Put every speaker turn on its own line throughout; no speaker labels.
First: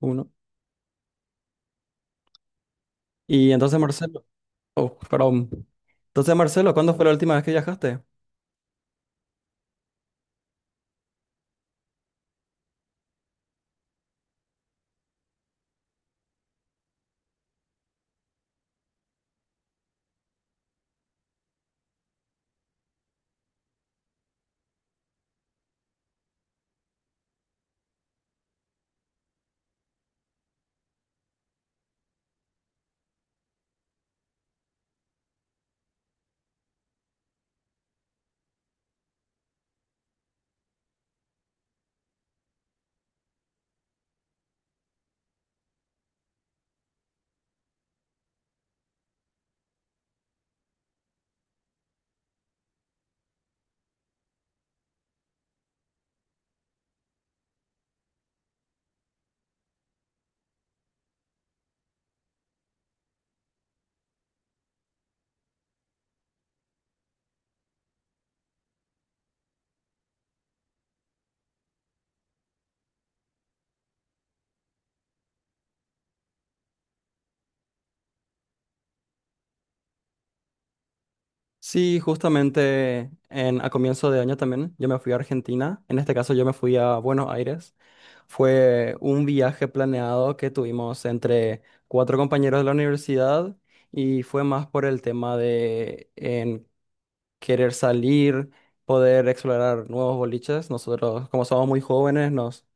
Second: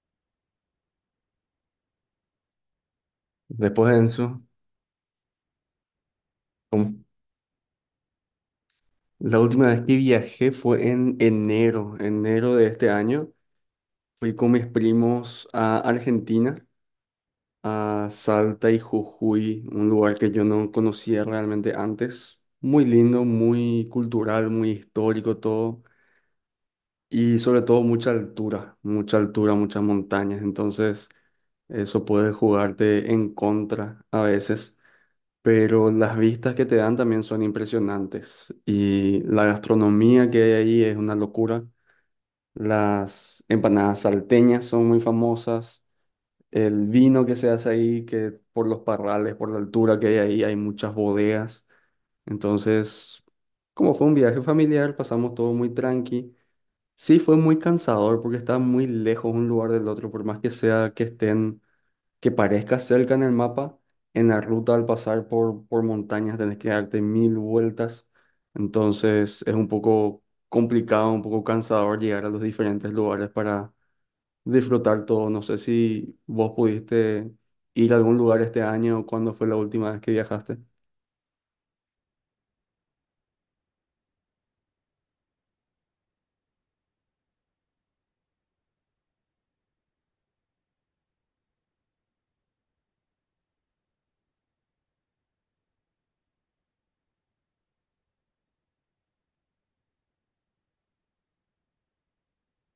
Uno. Y entonces,
Después de
Marcelo,
eso,
oh, perdón. Entonces, Marcelo, ¿cuándo fue
con-
la última vez que viajaste?
la última vez que viajé fue en enero, enero de este año. Fui con mis primos a Argentina, a Salta y Jujuy, un lugar que yo no conocía realmente antes. Muy lindo, muy cultural, muy histórico todo. Y sobre todo mucha altura, muchas montañas. Entonces, eso puede jugarte en contra a veces, pero las vistas que te dan también son impresionantes y la gastronomía que hay ahí es una locura. Las empanadas salteñas son muy famosas, el vino que se hace ahí, que por los parrales, por la altura que hay ahí, hay muchas bodegas. Entonces, como fue un viaje familiar, pasamos todo muy tranqui. Sí, fue muy cansador porque está muy lejos un lugar del otro, por más que sea que estén, que parezca cerca en el mapa, en la ruta al pasar por montañas tenés que darte mil vueltas. Entonces es un poco complicado, un poco cansador llegar a los diferentes lugares para disfrutar todo. No sé si vos pudiste ir a algún lugar este año o cuándo fue la última vez que viajaste.
Sí, justamente a comienzo de año también, yo me fui a Argentina, en este caso yo me fui a Buenos Aires. Fue un viaje planeado que tuvimos entre cuatro compañeros de la universidad y fue más por el tema de en querer salir, poder explorar nuevos boliches. Nosotros, como somos muy jóvenes, nos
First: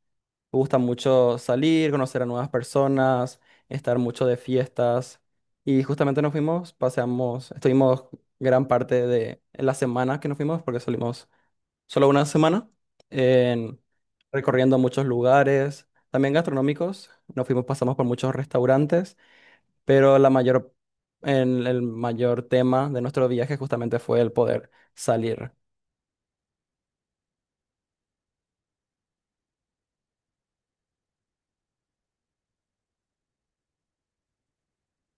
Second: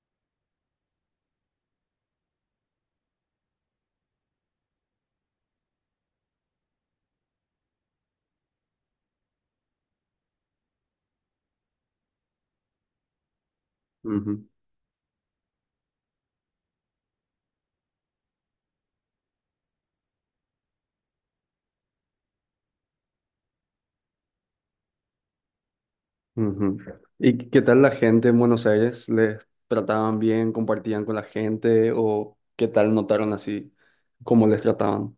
me gusta mucho salir, conocer a nuevas personas, estar mucho de fiestas. Y justamente nos fuimos, paseamos, estuvimos gran parte de la semana que nos fuimos, porque salimos solo una semana, en-
Ujú,
recorriendo muchos lugares, también gastronómicos. Nos fuimos, pasamos por muchos restaurantes, pero la mayor, el mayor tema de nuestro viaje justamente fue el poder salir.
ujú. ¿Y qué tal la gente en Buenos Aires? ¿Les trataban bien, compartían con la gente o qué tal notaron así cómo les trataban?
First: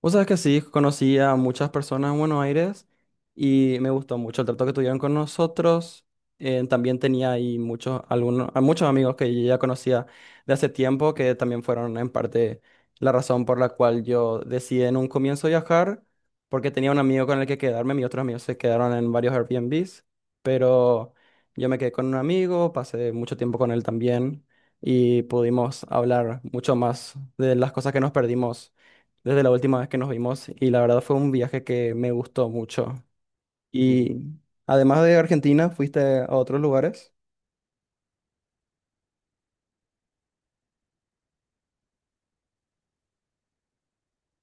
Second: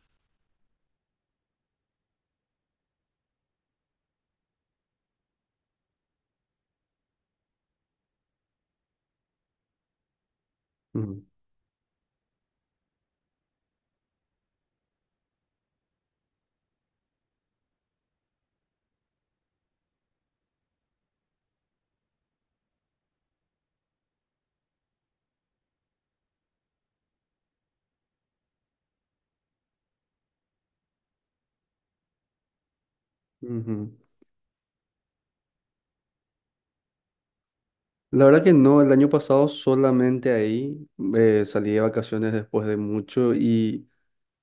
Vos sabés que sí, conocí a muchas personas en Buenos Aires y me gustó mucho el trato que tuvieron con nosotros. También tenía ahí muchos, algunos, a muchos amigos que yo ya conocía de hace tiempo
Ujú,
que también fueron en parte la razón por la cual yo decidí en un comienzo viajar, porque tenía un amigo con el que quedarme, mis otros amigos se quedaron en varios Airbnbs, pero yo me quedé con un amigo, pasé mucho tiempo con él también y pudimos hablar mucho más de las cosas que nos perdimos desde la última vez que nos vimos y la verdad fue un viaje que me gustó mucho.
ujú.
Y además de Argentina, ¿fuiste a otros lugares?
La verdad que no, el año pasado solamente ahí salí de vacaciones después de mucho y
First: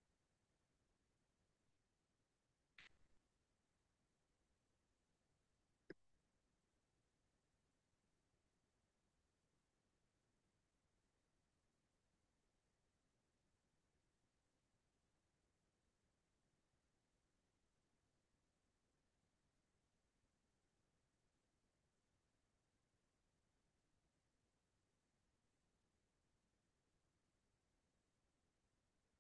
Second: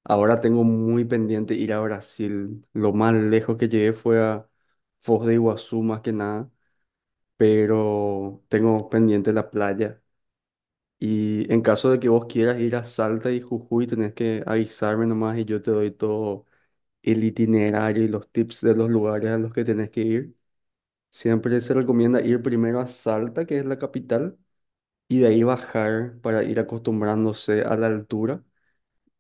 ahora tengo muy pendiente ir a Brasil. Lo más lejos que llegué fue a Foz de Iguazú más que nada, pero tengo pendiente la playa. Y en caso de que vos quieras ir a Salta y Jujuy, tenés que avisarme nomás y yo te doy todo el itinerario y los tips de los lugares a los que tenés que ir. Siempre se recomienda ir primero a Salta, que es la capital, y de ahí bajar para ir acostumbrándose a la altura.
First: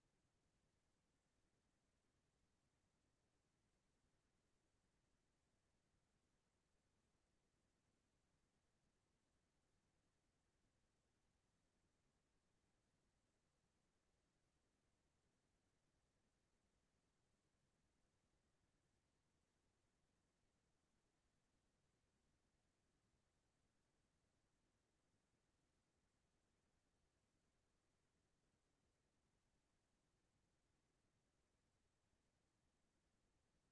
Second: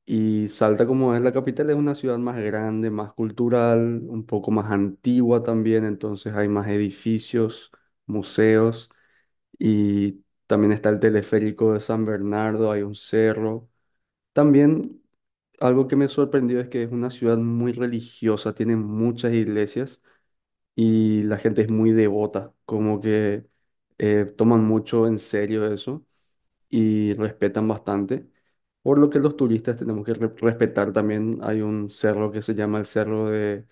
Y Salta, como es la capital, es una ciudad más grande, más cultural, un poco más antigua también, entonces hay más edificios, museos, y también está el teleférico de San Bernardo, hay un cerro. También algo que me sorprendió es que es una ciudad muy religiosa, tiene muchas iglesias y la gente es muy devota, como que toman mucho en serio eso y respetan bastante. Por lo que los turistas tenemos que respetar también. Hay un cerro que se llama el Cerro de,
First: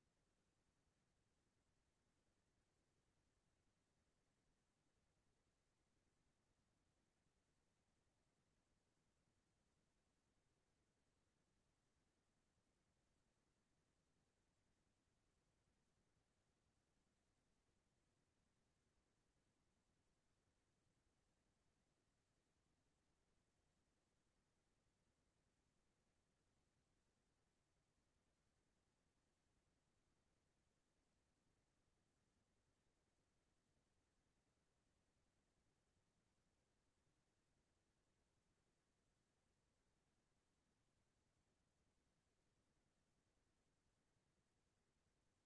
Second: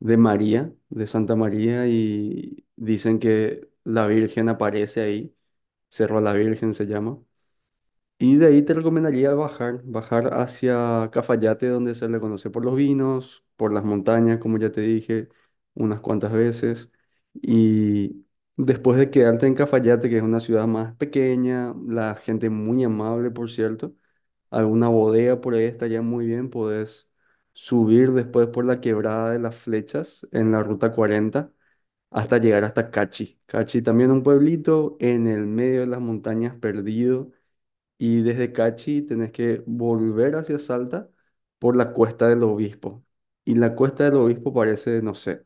de María, de Santa María, y dicen que la Virgen aparece ahí. Cerro a la Virgen se llama. Y de ahí te recomendaría bajar, bajar hacia Cafayate, donde se le conoce por los vinos, por las montañas, como ya te dije unas cuantas veces. Y después de quedarte en Cafayate, que es una ciudad más pequeña, la gente muy amable, por cierto, alguna bodega por ahí estaría muy bien, podés subir después por la quebrada de las flechas en la ruta 40 hasta llegar hasta Cachi. Cachi también un pueblito en el medio de las montañas perdido, y desde Cachi tenés que volver hacia Salta por la Cuesta del Obispo. Y la Cuesta del Obispo parece, no sé,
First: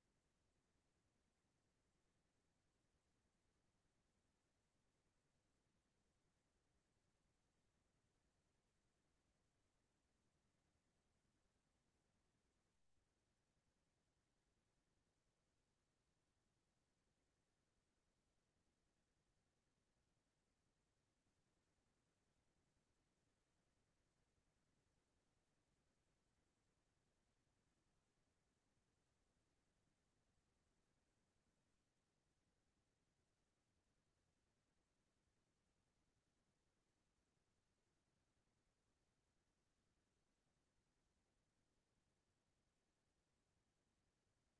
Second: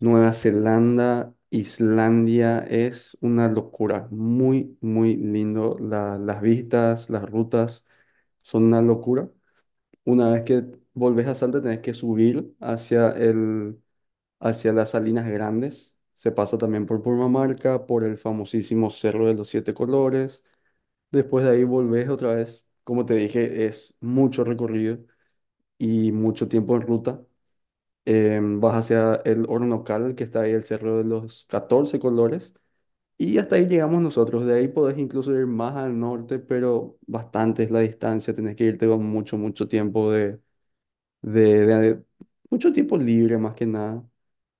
Nueva Zelanda, Islandia, es una locura. Muy, muy lindo. Las vistas, las rutas son una locura. Una vez que volvés a Salta tenés que subir hacia el, hacia las Salinas Grandes. Se pasa también por Purmamarca, por el famosísimo Cerro de los Siete Colores. Después de ahí volvés otra vez. Como te dije, es mucho recorrido y mucho tiempo en ruta. Vas hacia el Hornocal, que está ahí el Cerro de los 14 Colores. Y hasta ahí llegamos nosotros. De ahí podés incluso ir más al norte, pero bastante es la distancia. Tenés que irte con mucho, mucho tiempo de mucho tiempo libre más que nada.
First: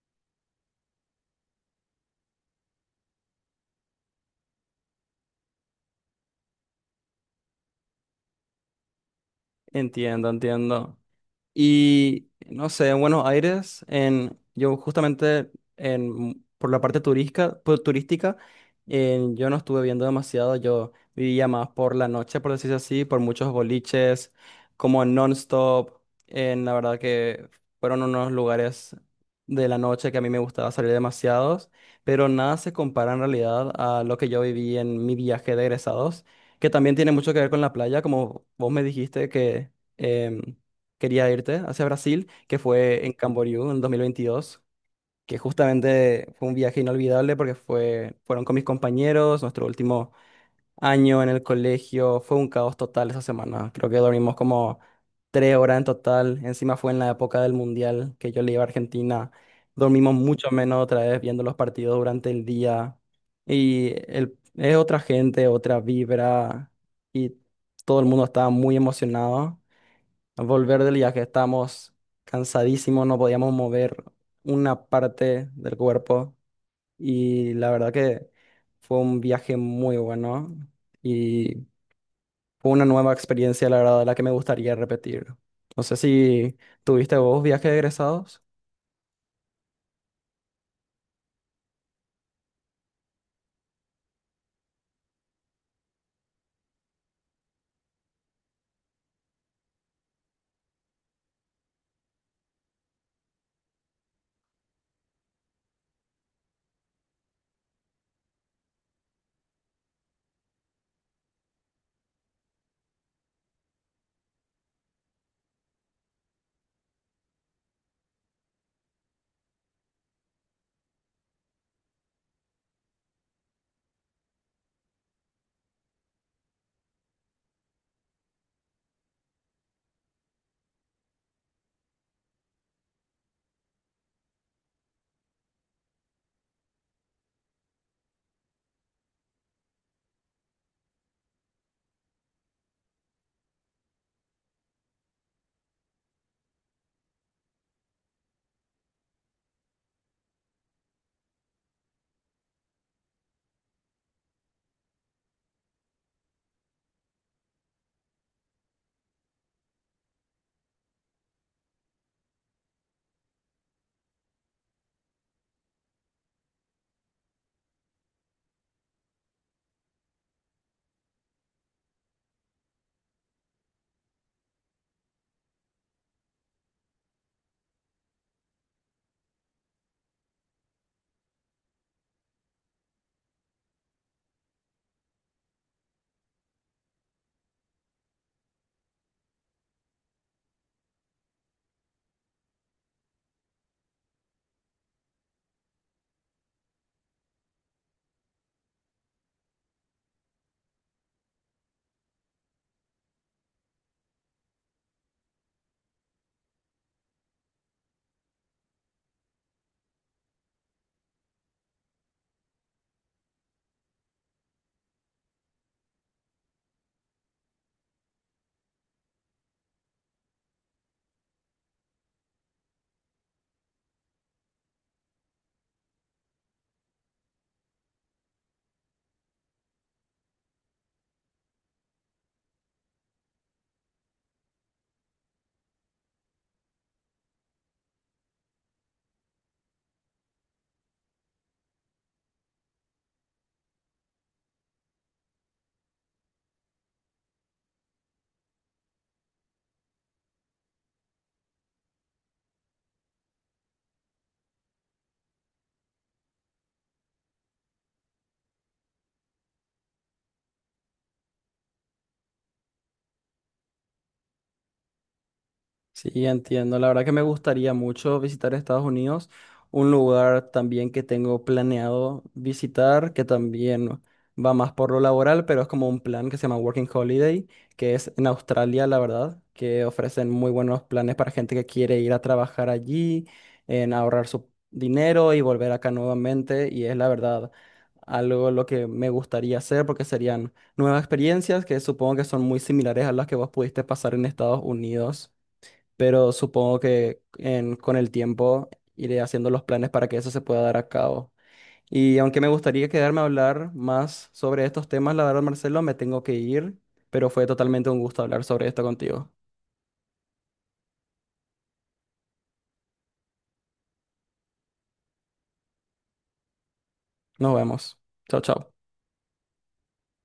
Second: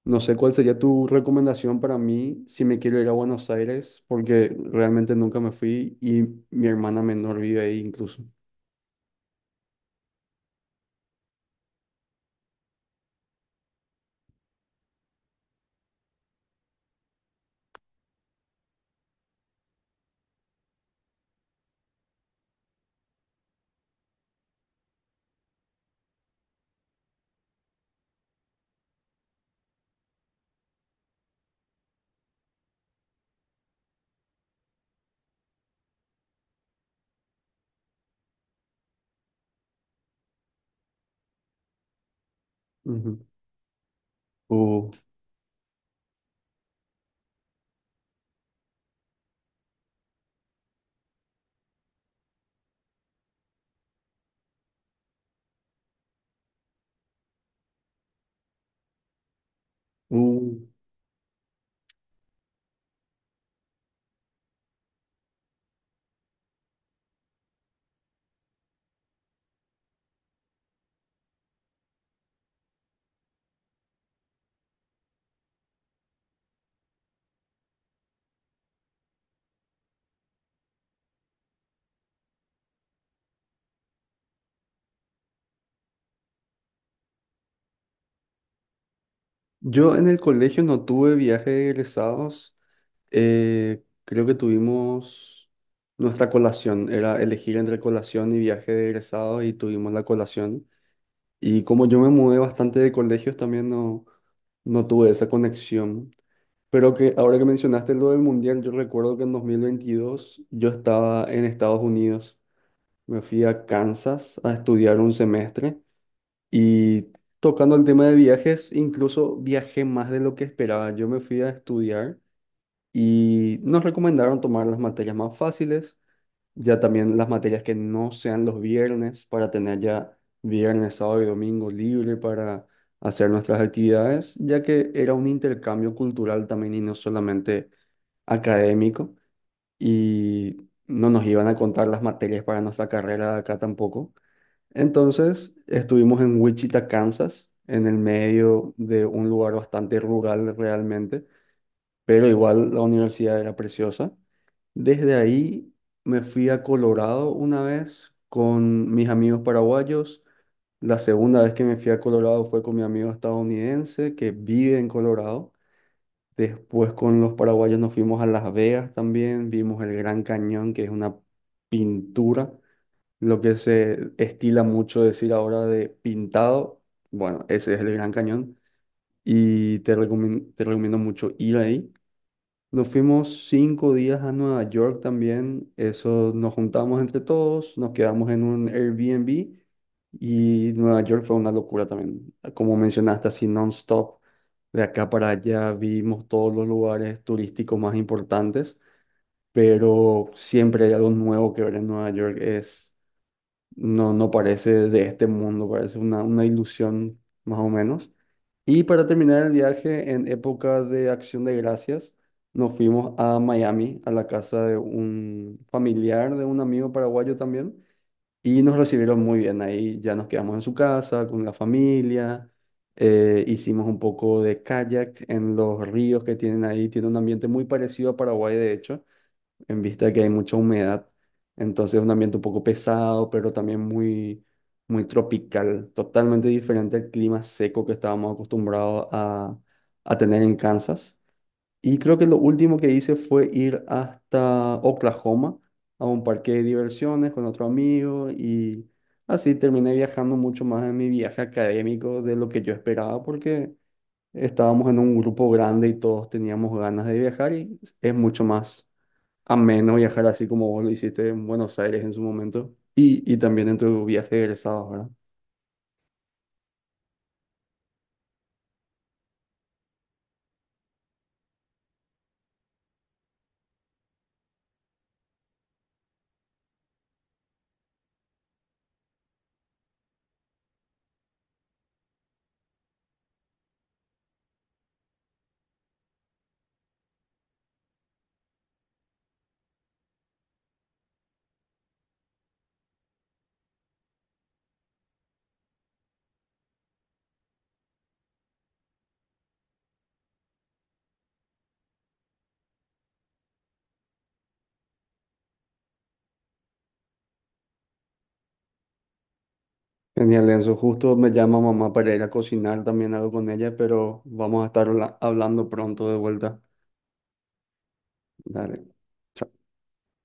No sé cuál sería tu recomendación para mí si me quiero ir a Buenos Aires, porque realmente nunca me fui y mi hermana menor vive ahí incluso.
Entiendo, entiendo. Y no sé, en Buenos Aires, yo justamente por la parte turística, turística yo no estuve viendo demasiado, yo vivía más por la noche, por decirlo así, por muchos boliches, como en non-stop, en la verdad que fueron unos lugares de la noche que a mí me gustaba salir demasiados, pero nada se compara en realidad a lo que yo viví en mi viaje de egresados, que también tiene mucho que ver con la playa, como vos me dijiste que... em, quería irte hacia Brasil, que fue en
Ujú.
Camboriú en 2022,
Uh,
que justamente fue un viaje inolvidable porque fue, fueron con mis compañeros, nuestro último año en el colegio, fue un caos total esa semana, creo que dormimos como 3 horas en total, encima fue en la época del Mundial que yo le iba a Argentina, dormimos mucho
uh.
menos otra vez viendo los partidos durante el día y el, es otra gente, otra vibra y todo el mundo estaba muy emocionado volver del viaje, estábamos cansadísimos, no podíamos mover una parte del cuerpo y la verdad que fue un viaje muy bueno y fue una nueva experiencia, la verdad, la que me gustaría repetir. No sé si tuviste vos viajes de egresados.
Yo en el colegio no tuve viaje de egresados. Creo que tuvimos nuestra colación, era elegir entre colación y viaje de egresados y tuvimos la colación. Y como yo me mudé bastante de colegios, también no, no tuve esa conexión. Pero que ahora que mencionaste lo del mundial, yo recuerdo que en 2022 yo estaba en Estados Unidos. Me fui a Kansas a estudiar un semestre y, tocando el tema de viajes, incluso viajé más de lo que esperaba. Yo me fui a estudiar y nos recomendaron tomar las materias más fáciles, ya también las materias que no sean los viernes para tener ya viernes, sábado y domingo libre para hacer nuestras actividades, ya que era un intercambio cultural también y no solamente académico, y no nos iban a contar las materias para nuestra carrera de acá tampoco. Entonces estuvimos en Wichita, Kansas, en el medio de un lugar bastante rural realmente, pero igual la universidad era preciosa. Desde ahí me fui a Colorado una vez con mis amigos paraguayos. La segunda vez que me fui a Colorado fue con mi amigo estadounidense que vive en Colorado. Después con los paraguayos nos fuimos a Las Vegas también, vimos el Gran Cañón, que es una pintura, lo que se estila mucho decir ahora de pintado. Bueno, ese es el Gran Cañón y te recomiendo mucho ir ahí. Nos fuimos 5 días a Nueva York también. Eso nos juntamos entre todos, nos quedamos en un Airbnb y Nueva York fue una locura también. Como mencionaste, así non-stop, de acá para allá vimos todos los lugares turísticos más importantes, pero siempre hay algo nuevo que ver en Nueva York. Es, no, no parece de este mundo, parece una ilusión más o menos. Y para terminar el viaje, en época de Acción de Gracias, nos fuimos a Miami, a la casa de un familiar de un amigo paraguayo también, y nos recibieron muy bien. Ahí ya nos quedamos en su casa con la familia, hicimos un poco de kayak en los ríos que tienen ahí, tiene un ambiente muy parecido a Paraguay, de hecho, en vista de que hay mucha humedad. Entonces es un ambiente un poco pesado, pero también muy, muy tropical, totalmente diferente al clima seco que estábamos acostumbrados a tener en Kansas. Y creo que lo último que hice fue ir hasta Oklahoma a un parque de diversiones con otro amigo, y así terminé viajando mucho más en mi viaje académico de lo que yo esperaba porque estábamos en un grupo grande y todos teníamos ganas de viajar y es mucho más ameno viajar así como vos lo hiciste en Buenos Aires en su momento y también en tu viaje de egresados, ¿verdad?
Sí, entiendo. La verdad que me gustaría mucho visitar Estados Unidos, un lugar también que tengo planeado visitar, que también va más por lo laboral, pero es como un plan que se llama Working Holiday, que es en Australia, la verdad, que ofrecen muy buenos planes para gente que quiere ir a trabajar allí, en ahorrar su dinero y volver acá nuevamente. Y es la verdad algo lo que me gustaría hacer porque serían nuevas experiencias que supongo que son muy similares a las que vos pudiste pasar en Estados Unidos, pero supongo que con el tiempo iré haciendo los planes para que eso se pueda dar a cabo. Y aunque me gustaría quedarme a hablar más sobre estos temas, la verdad, Marcelo, me tengo que ir, pero fue totalmente un gusto hablar sobre esto contigo.
Genial, Enzo. Justo me llama mamá para ir a cocinar también algo con ella, pero vamos a estar hablando pronto de vuelta.
Nos vemos. Chao, chao.
Dale. Chao.